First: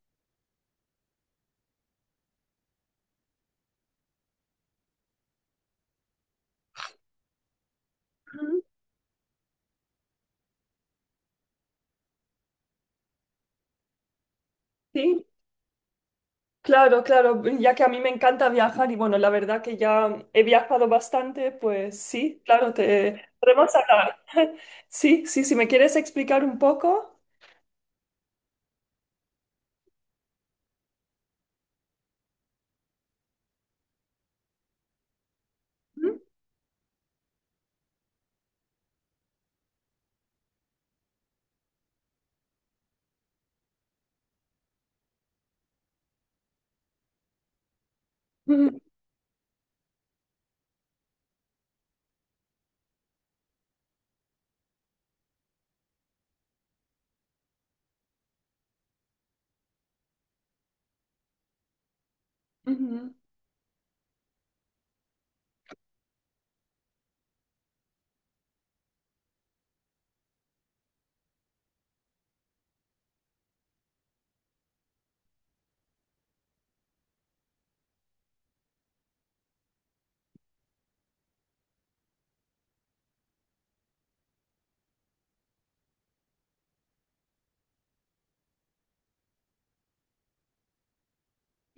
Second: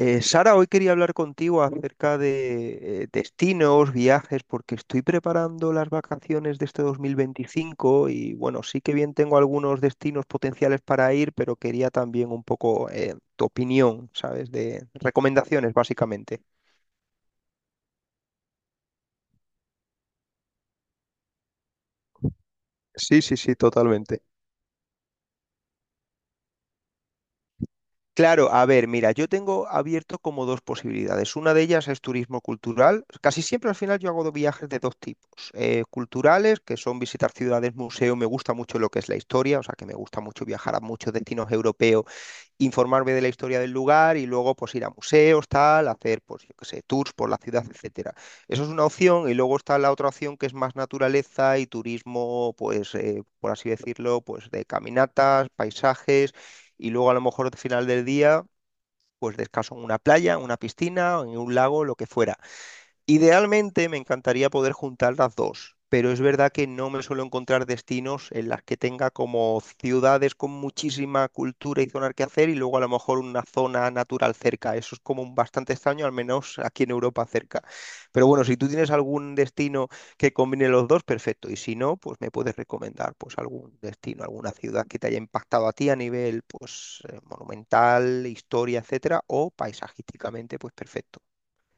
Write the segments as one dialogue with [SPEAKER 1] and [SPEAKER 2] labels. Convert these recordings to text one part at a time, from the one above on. [SPEAKER 1] Sara, hoy quería hablar contigo acerca de destinos, viajes, porque estoy preparando las vacaciones de este 2025 y
[SPEAKER 2] Ujú.
[SPEAKER 1] bueno, sí que bien tengo algunos destinos potenciales para ir, pero quería también un poco tu opinión, ¿sabes? De
[SPEAKER 2] Sí,
[SPEAKER 1] recomendaciones, básicamente.
[SPEAKER 2] claro, claro, ya que a mí me encanta viajar y bueno, la verdad que ya he viajado bastante, pues sí, claro,
[SPEAKER 1] Sí,
[SPEAKER 2] te
[SPEAKER 1] sí, sí,
[SPEAKER 2] podemos hablar.
[SPEAKER 1] totalmente.
[SPEAKER 2] Sí, sí, si me quieres explicar un poco.
[SPEAKER 1] Claro, a ver, mira, yo tengo abierto como dos posibilidades. Una de ellas es turismo cultural. Casi siempre al final yo hago dos viajes de dos tipos.
[SPEAKER 2] Ujú,
[SPEAKER 1] Culturales, que son visitar ciudades, museos, me gusta mucho lo que es la historia, o sea que me gusta mucho viajar a muchos destinos europeos, informarme de la historia del lugar y luego pues ir a museos, tal, hacer pues yo qué sé, tours por la ciudad, etcétera. Eso es
[SPEAKER 2] ujú,
[SPEAKER 1] una opción y luego está la otra opción que es más naturaleza y turismo, pues por así decirlo, pues de caminatas, paisajes y luego a lo mejor al final del día pues descanso en una playa, en una piscina, en un lago, lo que fuera.
[SPEAKER 2] ujú.
[SPEAKER 1] Idealmente me encantaría poder juntar las dos, pero es verdad que no me suelo encontrar destinos en las que tenga como ciudades con muchísima cultura y zonas que hacer y luego a lo mejor una zona natural cerca. Eso es como un bastante extraño, al menos aquí en Europa cerca. Pero bueno, si tú tienes algún destino que combine los dos, perfecto. Y si no, pues me puedes recomendar pues algún destino, alguna ciudad que te haya impactado a ti a nivel pues monumental, historia, etcétera, o paisajísticamente, pues perfecto.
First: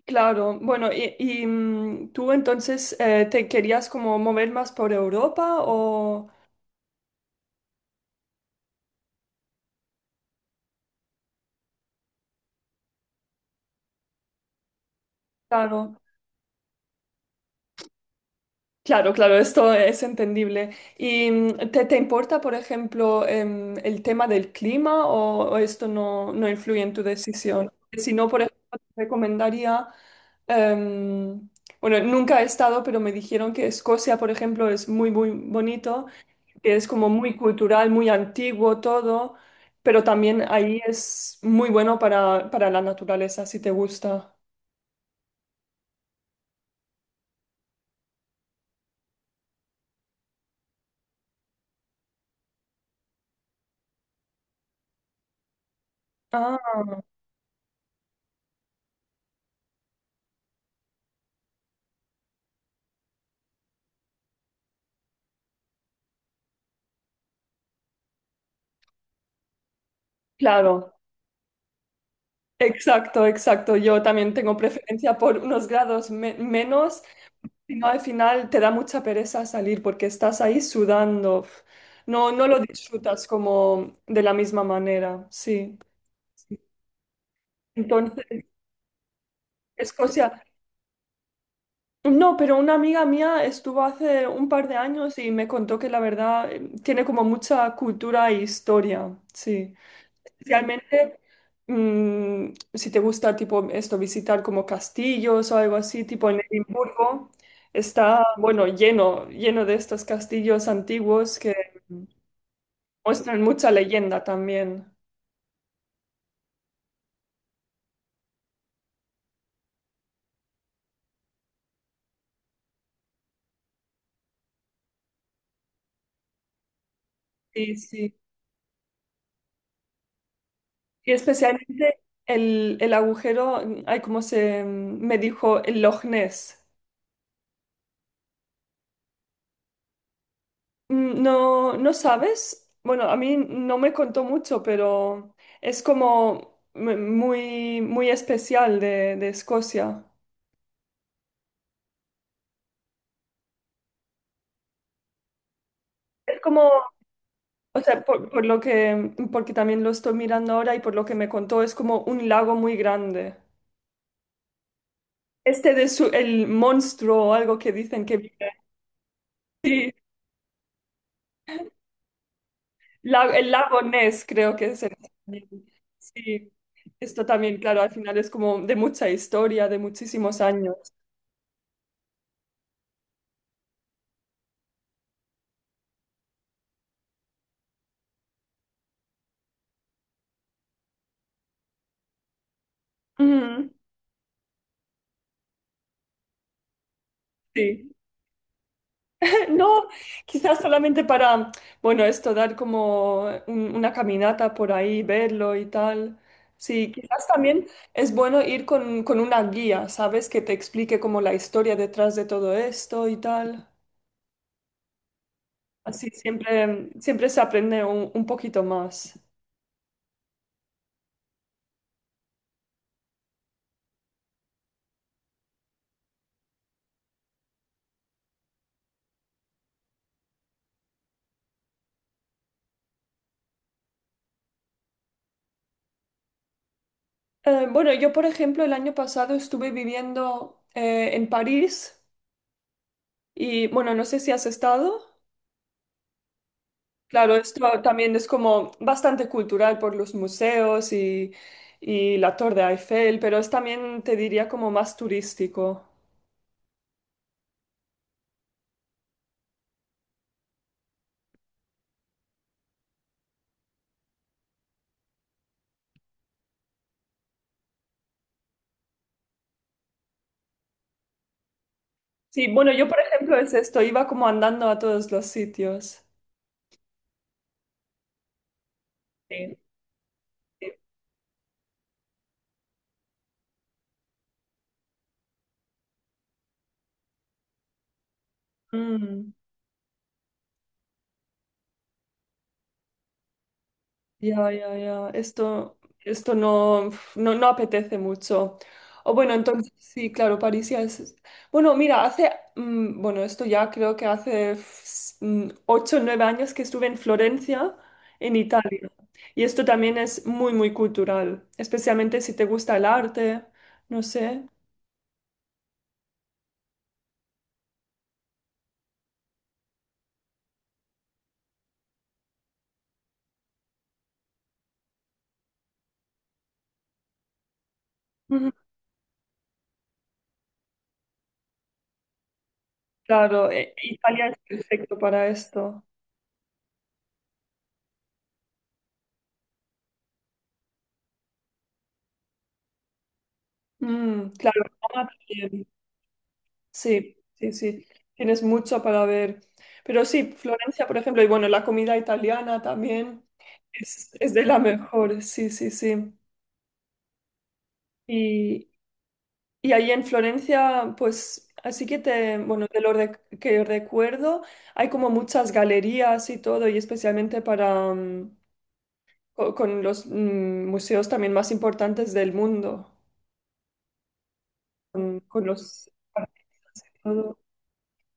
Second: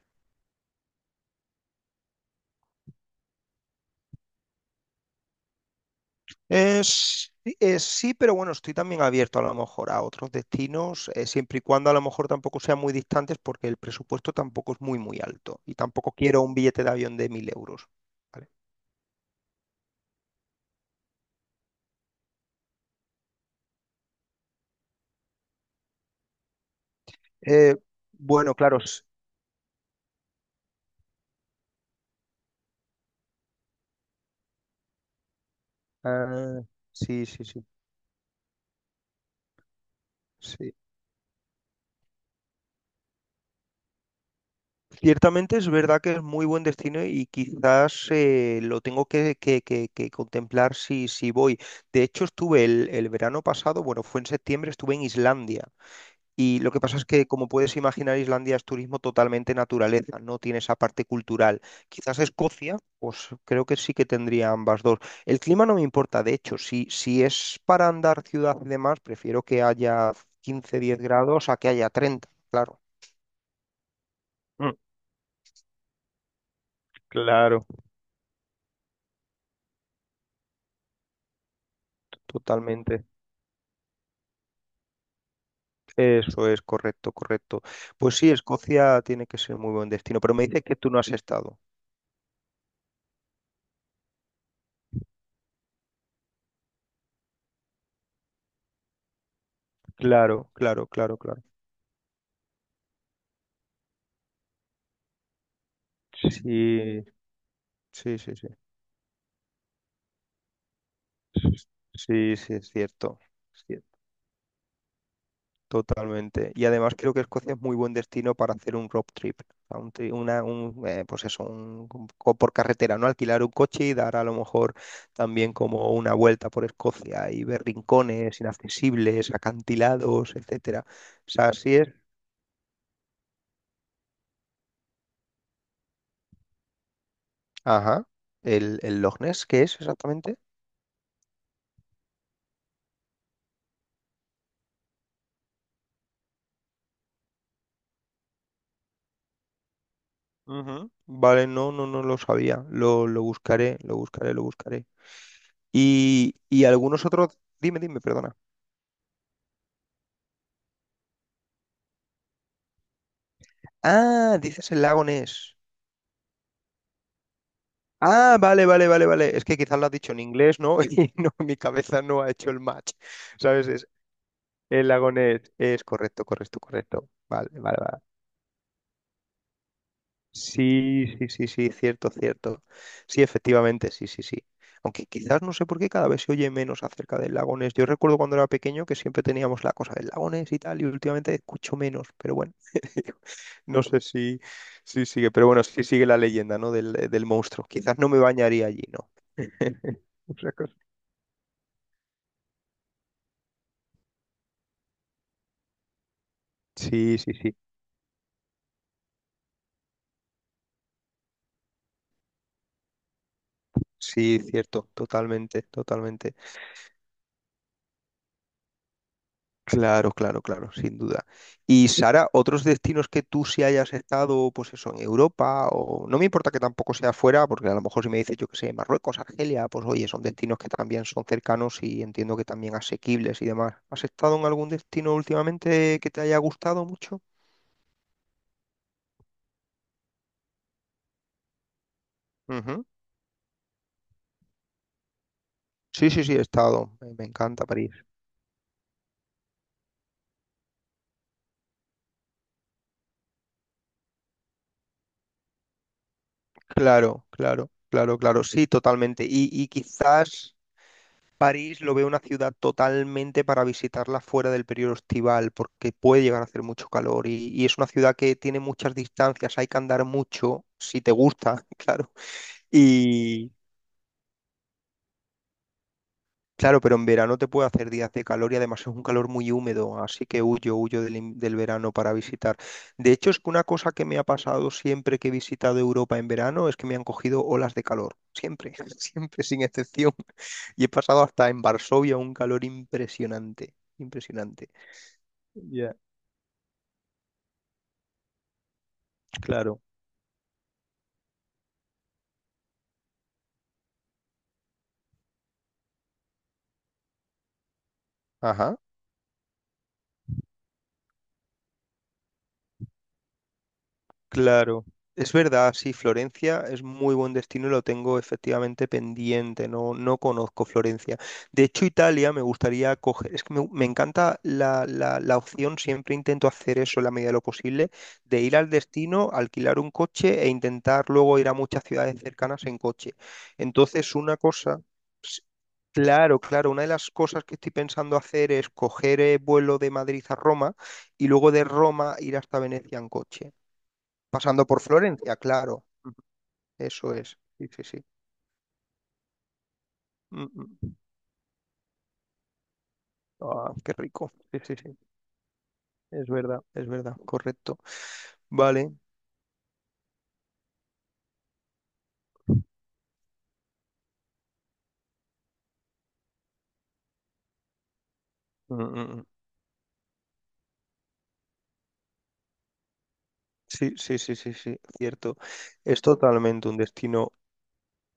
[SPEAKER 2] Claro, bueno, tú entonces te querías como mover más por Europa o...
[SPEAKER 1] Sí, sí, pero bueno, estoy también abierto a lo mejor a otros destinos, siempre y cuando a lo mejor tampoco sean muy distantes, porque el presupuesto tampoco es muy, muy alto y
[SPEAKER 2] Claro.
[SPEAKER 1] tampoco quiero un billete de avión de 1000 euros. ¿Vale?
[SPEAKER 2] Claro, claro, esto es entendible. ¿Y te importa, por ejemplo, el tema del clima o esto no influye en tu decisión?
[SPEAKER 1] Eh,
[SPEAKER 2] Si no, por
[SPEAKER 1] bueno,
[SPEAKER 2] ejemplo,
[SPEAKER 1] claro,
[SPEAKER 2] te recomendaría, em, bueno, nunca he estado, pero me dijeron que Escocia, por ejemplo, es muy, muy bonito,
[SPEAKER 1] ah,
[SPEAKER 2] que es como
[SPEAKER 1] sí,
[SPEAKER 2] muy
[SPEAKER 1] sí, sí,
[SPEAKER 2] cultural, muy antiguo todo, pero también
[SPEAKER 1] sí.
[SPEAKER 2] ahí es muy bueno para la naturaleza, si te gusta.
[SPEAKER 1] Ciertamente es verdad que es muy buen destino y quizás lo tengo que contemplar si voy. De hecho, estuve el verano pasado, bueno, fue en septiembre, estuve en Islandia.
[SPEAKER 2] Ah,
[SPEAKER 1] Y lo que pasa es que, como puedes imaginar, Islandia es turismo totalmente naturaleza, no tiene esa parte cultural. Quizás Escocia, pues creo que sí que tendría ambas dos. El clima no me importa, de hecho, si es para andar ciudad y demás, prefiero que haya 15
[SPEAKER 2] claro.
[SPEAKER 1] 10 grados a que haya 30. Claro.
[SPEAKER 2] Exacto, exacto. Yo también tengo
[SPEAKER 1] Mm,
[SPEAKER 2] preferencia por unos grados menos,
[SPEAKER 1] claro,
[SPEAKER 2] si no al final te da mucha pereza salir porque estás ahí sudando. Uf. No, no lo
[SPEAKER 1] totalmente.
[SPEAKER 2] disfrutas como de la misma manera, sí.
[SPEAKER 1] Eso
[SPEAKER 2] Sí.
[SPEAKER 1] es correcto, correcto. Pues
[SPEAKER 2] Entonces,
[SPEAKER 1] sí, Escocia tiene que ser muy buen destino, pero
[SPEAKER 2] Escocia.
[SPEAKER 1] me dices que tú no has estado.
[SPEAKER 2] No, pero una amiga mía estuvo hace un par de años y me contó que la verdad tiene como mucha cultura e historia, sí.
[SPEAKER 1] Claro, claro, claro,
[SPEAKER 2] Especialmente
[SPEAKER 1] claro.
[SPEAKER 2] si te gusta tipo esto, visitar como castillos o algo así, tipo en
[SPEAKER 1] Sí,
[SPEAKER 2] Edimburgo,
[SPEAKER 1] sí,
[SPEAKER 2] está,
[SPEAKER 1] sí, sí.
[SPEAKER 2] bueno, lleno, lleno de estos castillos antiguos que
[SPEAKER 1] Sí, sí, es cierto.
[SPEAKER 2] muestran
[SPEAKER 1] Es
[SPEAKER 2] mucha
[SPEAKER 1] cierto,
[SPEAKER 2] leyenda también.
[SPEAKER 1] totalmente. Y además creo que Escocia es muy buen destino para hacer un road trip. O sea, un, tri- una, un, pues eso, por carretera, ¿no? Alquilar un coche y dar a lo mejor también como una vuelta por Escocia y ver
[SPEAKER 2] Sí, sí.
[SPEAKER 1] rincones inaccesibles, acantilados, etcétera.
[SPEAKER 2] Y
[SPEAKER 1] O sea, así es.
[SPEAKER 2] especialmente el, el agujero, hay como se me dijo, el Loch Ness.
[SPEAKER 1] Ajá. El Loch Ness qué es exactamente?
[SPEAKER 2] Mm. No, ¿no sabes? Bueno, a mí no me contó mucho, pero es como muy, muy especial de Escocia.
[SPEAKER 1] Ujú. Vale, no, no, no lo sabía. Lo buscaré, lo buscaré, lo buscaré. Y,
[SPEAKER 2] Es
[SPEAKER 1] y
[SPEAKER 2] como,
[SPEAKER 1] algunos otros... Dime,
[SPEAKER 2] o
[SPEAKER 1] dime,
[SPEAKER 2] sea,
[SPEAKER 1] perdona.
[SPEAKER 2] por lo que, porque también lo estoy mirando ahora y por lo que me contó, es como un lago muy grande.
[SPEAKER 1] Ah, dices el lago Ness.
[SPEAKER 2] Este de su, el monstruo o algo que dicen que
[SPEAKER 1] Ah,
[SPEAKER 2] vive.
[SPEAKER 1] vale, vale, vale, vale. Es que quizás lo has
[SPEAKER 2] Sí,
[SPEAKER 1] dicho en inglés, ¿no? Y no, mi cabeza no ha hecho el match.
[SPEAKER 2] el
[SPEAKER 1] ¿Sabes?
[SPEAKER 2] lago
[SPEAKER 1] Es
[SPEAKER 2] Ness creo que es.
[SPEAKER 1] el
[SPEAKER 2] En
[SPEAKER 1] lago Ness. Es correcto,
[SPEAKER 2] sí,
[SPEAKER 1] correcto, correcto.
[SPEAKER 2] esto
[SPEAKER 1] Vale,
[SPEAKER 2] también,
[SPEAKER 1] vale,
[SPEAKER 2] claro, al
[SPEAKER 1] vale.
[SPEAKER 2] final es como de mucha historia, de muchísimos años.
[SPEAKER 1] Sí, sí, sí, sí, cierto, cierto. Sí, efectivamente, sí, sí, sí. Aunque quizás no sé por qué cada vez se oye menos acerca del lagones. Yo recuerdo cuando era pequeño que siempre teníamos la cosa del lagones y tal, y últimamente escucho menos, pero bueno,
[SPEAKER 2] Ujú.
[SPEAKER 1] no sé si, si sigue, pero bueno, sí sigue la leyenda, ¿no? Del, del monstruo.
[SPEAKER 2] Sí.
[SPEAKER 1] Quizás no me bañaría allí, ¿no?
[SPEAKER 2] No,
[SPEAKER 1] O sea
[SPEAKER 2] quizás
[SPEAKER 1] que-
[SPEAKER 2] solamente para, bueno, esto, dar como una caminata por ahí, verlo y tal. Sí,
[SPEAKER 1] sí,
[SPEAKER 2] quizás
[SPEAKER 1] sí, sí,
[SPEAKER 2] también es bueno ir con una guía, ¿sabes? Que te explique como la historia detrás de todo esto y tal.
[SPEAKER 1] sí, cierto, totalmente,
[SPEAKER 2] Así
[SPEAKER 1] totalmente.
[SPEAKER 2] siempre, siempre se aprende un poquito más.
[SPEAKER 1] Claro, claro, claro, sin duda. Y Sara, otros destinos que tú sí hayas estado, pues eso, en Europa, o no me importa que tampoco sea fuera, porque a lo mejor si me dices, yo que sé, Marruecos, Argelia, pues oye, son destinos que también son cercanos y entiendo que también asequibles y demás. ¿Has estado en algún destino últimamente que te haya gustado mucho?
[SPEAKER 2] Bueno, yo, por ejemplo, el año pasado estuve viviendo en París
[SPEAKER 1] Ujú.
[SPEAKER 2] y, bueno, no sé si has estado.
[SPEAKER 1] Sí, sí, sí, he estado. Me
[SPEAKER 2] Claro,
[SPEAKER 1] encanta
[SPEAKER 2] esto
[SPEAKER 1] París.
[SPEAKER 2] también es como bastante cultural por los museos y la Torre Eiffel, pero es también, te diría, como más turístico.
[SPEAKER 1] Claro, claro, claro, claro, sí, totalmente. Y quizás París lo veo una ciudad totalmente para visitarla fuera del periodo estival, porque puede llegar a hacer mucho calor y es una ciudad que tiene muchas distancias, hay que andar mucho, si te gusta, claro.
[SPEAKER 2] Sí, bueno, yo por ejemplo
[SPEAKER 1] Y
[SPEAKER 2] es esto, iba como andando a todos los sitios.
[SPEAKER 1] claro, pero en verano te puede hacer días de calor y además es un calor muy
[SPEAKER 2] Sí.
[SPEAKER 1] húmedo, así que
[SPEAKER 2] Sí.
[SPEAKER 1] huyo, huyo del verano para visitar. De hecho, es que una cosa que me ha pasado siempre que he visitado Europa en verano es que me han cogido olas de calor, siempre,
[SPEAKER 2] Mm.
[SPEAKER 1] siempre, sin excepción. Y he pasado hasta en Varsovia un calor impresionante,
[SPEAKER 2] Ya,
[SPEAKER 1] impresionante.
[SPEAKER 2] ya, ya. Esto,
[SPEAKER 1] Ya,
[SPEAKER 2] esto no, no, no apetece mucho. O bueno, entonces
[SPEAKER 1] claro.
[SPEAKER 2] sí, claro, París ya es. Bueno, mira, hace, bueno, esto ya creo que hace ocho, o nueve años que estuve en Florencia, en
[SPEAKER 1] Ajá.
[SPEAKER 2] Italia. Y esto también es muy, muy cultural, especialmente si te gusta el arte, no sé.
[SPEAKER 1] Claro. Es verdad, sí, Florencia es muy buen destino y lo tengo efectivamente pendiente, no, no conozco Florencia. De hecho, Italia me gustaría coger, es que me encanta la opción, siempre intento hacer eso en la medida de lo posible, de
[SPEAKER 2] Ujú.
[SPEAKER 1] ir al destino, alquilar un coche e intentar luego ir a muchas ciudades cercanas en coche.
[SPEAKER 2] Claro,
[SPEAKER 1] Entonces,
[SPEAKER 2] Italia
[SPEAKER 1] una
[SPEAKER 2] es
[SPEAKER 1] cosa...
[SPEAKER 2] perfecto para esto.
[SPEAKER 1] Claro, claro. Una de las cosas que estoy pensando hacer es coger vuelo de Madrid a Roma y luego de Roma ir hasta Venecia en coche,
[SPEAKER 2] Claro,
[SPEAKER 1] pasando por
[SPEAKER 2] Roma
[SPEAKER 1] Florencia,
[SPEAKER 2] también.
[SPEAKER 1] claro. Ujú. Eso
[SPEAKER 2] Sí,
[SPEAKER 1] es.
[SPEAKER 2] sí,
[SPEAKER 1] Sí, sí,
[SPEAKER 2] sí.
[SPEAKER 1] sí.
[SPEAKER 2] Tienes mucho para ver. Pero sí,
[SPEAKER 1] Mm,
[SPEAKER 2] Florencia,
[SPEAKER 1] mm.
[SPEAKER 2] por ejemplo, y bueno, la comida italiana también
[SPEAKER 1] Ah, qué rico.
[SPEAKER 2] es de la
[SPEAKER 1] Sí, sí, sí.
[SPEAKER 2] mejor, sí, sí, sí.
[SPEAKER 1] Es verdad, es verdad. Correcto.
[SPEAKER 2] Y,
[SPEAKER 1] Vale.
[SPEAKER 2] y ahí en Florencia, pues, así que te, bueno, de lo que recuerdo, hay como muchas galerías y todo, y especialmente para,
[SPEAKER 1] Mm, mm, mm.
[SPEAKER 2] con, los museos también más importantes del mundo,
[SPEAKER 1] Sí, sí, sí, sí, sí. Cierto.
[SPEAKER 2] con los...
[SPEAKER 1] Es totalmente un destino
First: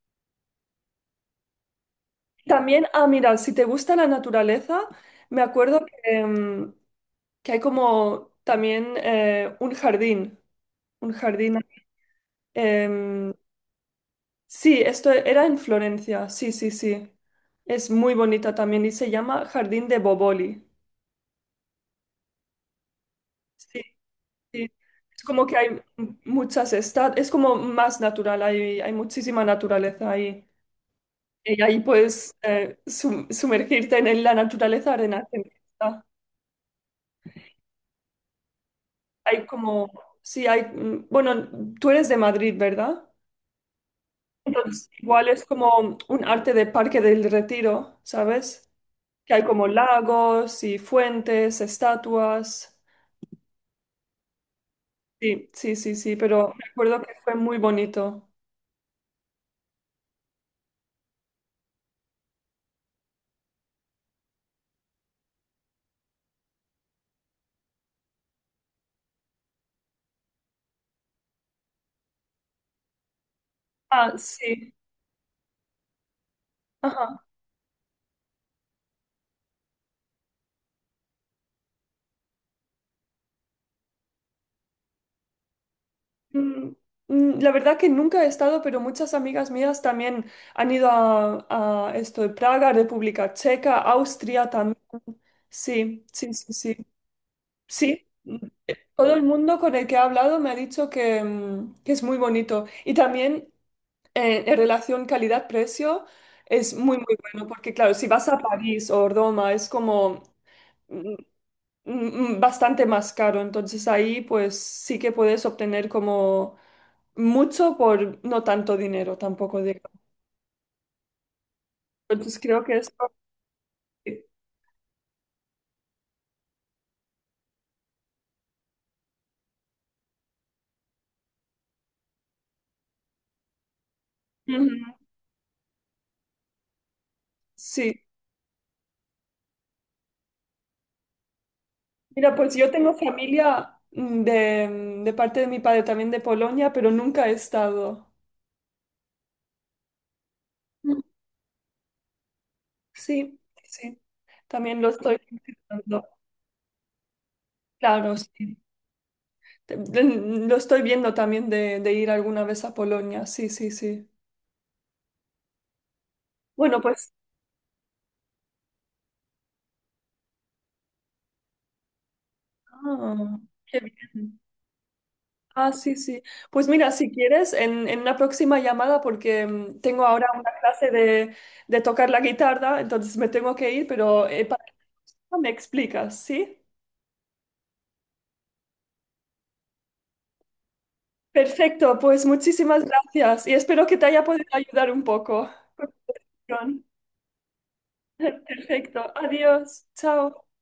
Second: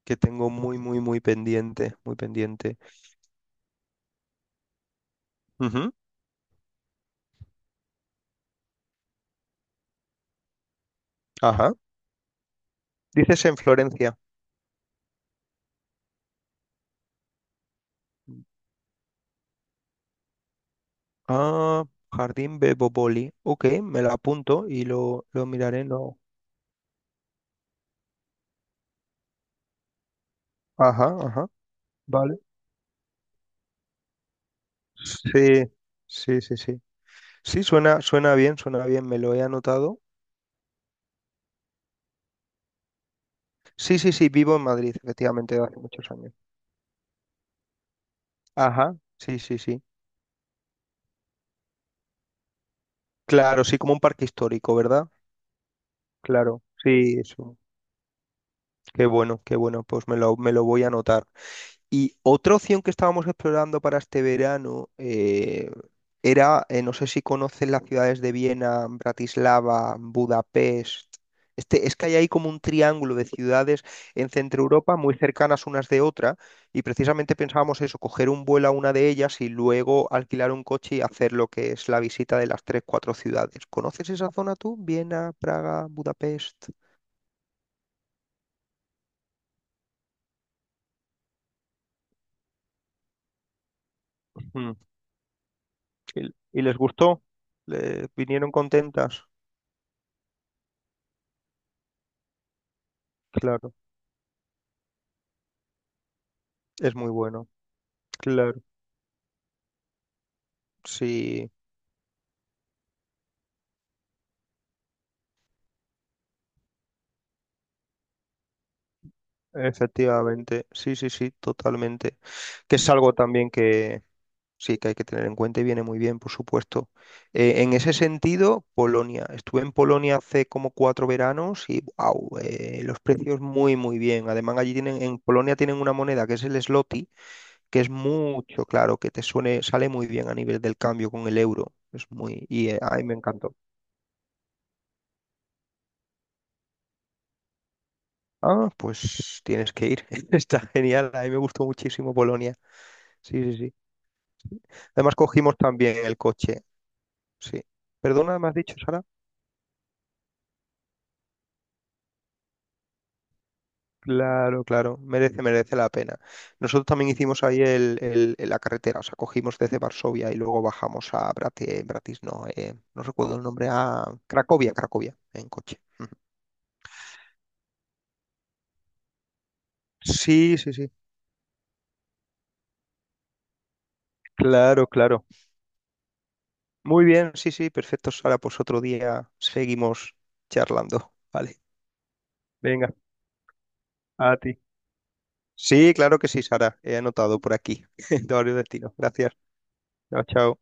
[SPEAKER 1] que tengo muy, muy, muy pendiente, muy pendiente.
[SPEAKER 2] También, ah, mira, si te gusta la naturaleza, me acuerdo
[SPEAKER 1] Ujú.
[SPEAKER 2] que, que hay como también un jardín, un jardín.
[SPEAKER 1] Ajá.
[SPEAKER 2] em,
[SPEAKER 1] Dices en Florencia.
[SPEAKER 2] sí, esto era en Florencia, sí, sí, sí. Es muy bonita también y se llama Jardín de Boboli.
[SPEAKER 1] Ah, Jardín Bebopoli. Ok,
[SPEAKER 2] Sí,
[SPEAKER 1] me la apunto
[SPEAKER 2] sí.
[SPEAKER 1] y
[SPEAKER 2] Es
[SPEAKER 1] lo
[SPEAKER 2] como que hay
[SPEAKER 1] miraré. No.
[SPEAKER 2] muchas estancias, es como más natural, hay muchísima naturaleza ahí.
[SPEAKER 1] Ajá, ajá.
[SPEAKER 2] Y ahí puedes
[SPEAKER 1] Vale.
[SPEAKER 2] sumergirte en la naturaleza arena.
[SPEAKER 1] Sí, sí, sí, sí. Sí, suena, suena bien, me lo he
[SPEAKER 2] Hay como,
[SPEAKER 1] anotado.
[SPEAKER 2] sí, hay, bueno, tú eres de Madrid, ¿verdad?
[SPEAKER 1] Sí, sí, sí, vivo en
[SPEAKER 2] Entonces,
[SPEAKER 1] Madrid,
[SPEAKER 2] igual es
[SPEAKER 1] efectivamente, desde hace
[SPEAKER 2] como
[SPEAKER 1] muchos
[SPEAKER 2] un
[SPEAKER 1] años.
[SPEAKER 2] arte de Parque del Retiro, ¿sabes?
[SPEAKER 1] Ajá,
[SPEAKER 2] Que
[SPEAKER 1] sí,
[SPEAKER 2] hay
[SPEAKER 1] sí,
[SPEAKER 2] como
[SPEAKER 1] sí.
[SPEAKER 2] lagos y fuentes, estatuas.
[SPEAKER 1] Claro, sí, como un parque histórico, ¿verdad?
[SPEAKER 2] Sí, sí, sí, sí, pero
[SPEAKER 1] Claro,
[SPEAKER 2] me acuerdo que
[SPEAKER 1] sí,
[SPEAKER 2] fue
[SPEAKER 1] eso.
[SPEAKER 2] muy bonito.
[SPEAKER 1] Qué bueno, pues me lo voy a anotar. Y otra opción que estábamos explorando para este verano era, no sé si conocen las ciudades de Viena, Bratislava, Budapest. Este, es que hay ahí como un triángulo de ciudades
[SPEAKER 2] Ah,
[SPEAKER 1] en Centro
[SPEAKER 2] sí.
[SPEAKER 1] Europa muy cercanas unas de otra y
[SPEAKER 2] Ajá.
[SPEAKER 1] precisamente pensábamos eso, coger un vuelo a una de ellas y luego alquilar un coche y hacer lo que es la visita de las tres, cuatro ciudades. ¿Conoces esa zona tú? Viena, Praga, Budapest.
[SPEAKER 2] Mm, la verdad que nunca he estado, pero muchas amigas mías también han ido a esto de Praga, República Checa, Austria
[SPEAKER 1] Ujú.
[SPEAKER 2] también. Sí, sí,
[SPEAKER 1] ¿Y
[SPEAKER 2] sí,
[SPEAKER 1] y
[SPEAKER 2] sí.
[SPEAKER 1] les gustó?
[SPEAKER 2] Sí.
[SPEAKER 1] Vinieron
[SPEAKER 2] Todo el
[SPEAKER 1] contentas?
[SPEAKER 2] mundo con el que he hablado me ha dicho que, que es muy bonito. Y también
[SPEAKER 1] Claro.
[SPEAKER 2] en relación calidad-precio es
[SPEAKER 1] Es
[SPEAKER 2] muy,
[SPEAKER 1] muy
[SPEAKER 2] muy bueno,
[SPEAKER 1] bueno,
[SPEAKER 2] porque claro, si vas a
[SPEAKER 1] claro,
[SPEAKER 2] París o Roma es como mm,
[SPEAKER 1] sí,
[SPEAKER 2] bastante más caro. Entonces ahí pues sí que puedes obtener como mucho por no tanto dinero tampoco, digamos.
[SPEAKER 1] efectivamente, sí, sí, sí, totalmente.
[SPEAKER 2] Entonces creo que
[SPEAKER 1] Que es
[SPEAKER 2] es...
[SPEAKER 1] algo también que sí que hay que tener en cuenta y viene muy bien, por supuesto. En ese sentido, Polonia. Estuve en Polonia hace como 4 veranos y wow, los precios muy, muy bien. Además, allí
[SPEAKER 2] Ujú.
[SPEAKER 1] tienen, en Polonia tienen una moneda que es el zloty, que es
[SPEAKER 2] Sí.
[SPEAKER 1] mucho, claro, que te suene, sale muy bien a nivel del cambio con el euro. Es
[SPEAKER 2] Mira,
[SPEAKER 1] muy,
[SPEAKER 2] pues yo tengo
[SPEAKER 1] ay, me encantó.
[SPEAKER 2] familia de parte de mi padre también de Polonia, pero nunca he estado.
[SPEAKER 1] Ah, pues tienes que ir. Está genial. A mí me gustó muchísimo Polonia.
[SPEAKER 2] Sí,
[SPEAKER 1] Sí, sí, sí.
[SPEAKER 2] sí. También lo
[SPEAKER 1] Además
[SPEAKER 2] estoy
[SPEAKER 1] cogimos también
[SPEAKER 2] considerando.
[SPEAKER 1] el coche. Sí.
[SPEAKER 2] Claro,
[SPEAKER 1] Perdona, ¿me has
[SPEAKER 2] sí.
[SPEAKER 1] dicho, Sara?
[SPEAKER 2] Te- Lo estoy viendo también de ir alguna vez a Polonia. Sí, sí, sí.
[SPEAKER 1] Claro, claro. Merece, merece la pena.
[SPEAKER 2] Bueno,
[SPEAKER 1] Nosotros también
[SPEAKER 2] pues.
[SPEAKER 1] hicimos ahí la carretera. O sea, cogimos desde Varsovia y luego bajamos a Brati, Bratis, no, no recuerdo
[SPEAKER 2] Ah,
[SPEAKER 1] el nombre,
[SPEAKER 2] qué
[SPEAKER 1] a
[SPEAKER 2] bien.
[SPEAKER 1] Cracovia, Cracovia, en
[SPEAKER 2] Ah,
[SPEAKER 1] coche.
[SPEAKER 2] sí,
[SPEAKER 1] Ujú.
[SPEAKER 2] sí. Pues mira, si quieres, en una próxima llamada, porque tengo ahora una
[SPEAKER 1] Sí, sí,
[SPEAKER 2] clase
[SPEAKER 1] sí.
[SPEAKER 2] de tocar la guitarra, entonces me tengo que ir, pero
[SPEAKER 1] Claro, claro.
[SPEAKER 2] me explicas, ¿sí?
[SPEAKER 1] Muy bien, sí, sí. Perfecto, Sara. Pues otro día seguimos charlando. Vale.
[SPEAKER 2] Perfecto, pues muchísimas
[SPEAKER 1] Venga,
[SPEAKER 2] gracias y espero que te haya
[SPEAKER 1] a
[SPEAKER 2] podido
[SPEAKER 1] ti.
[SPEAKER 2] ayudar un poco.
[SPEAKER 1] Sí, claro que sí, Sara. He anotado por aquí de varios destinos.
[SPEAKER 2] Perfecto.
[SPEAKER 1] Gracias.
[SPEAKER 2] Adiós.
[SPEAKER 1] Chao,
[SPEAKER 2] Chao.
[SPEAKER 1] chao.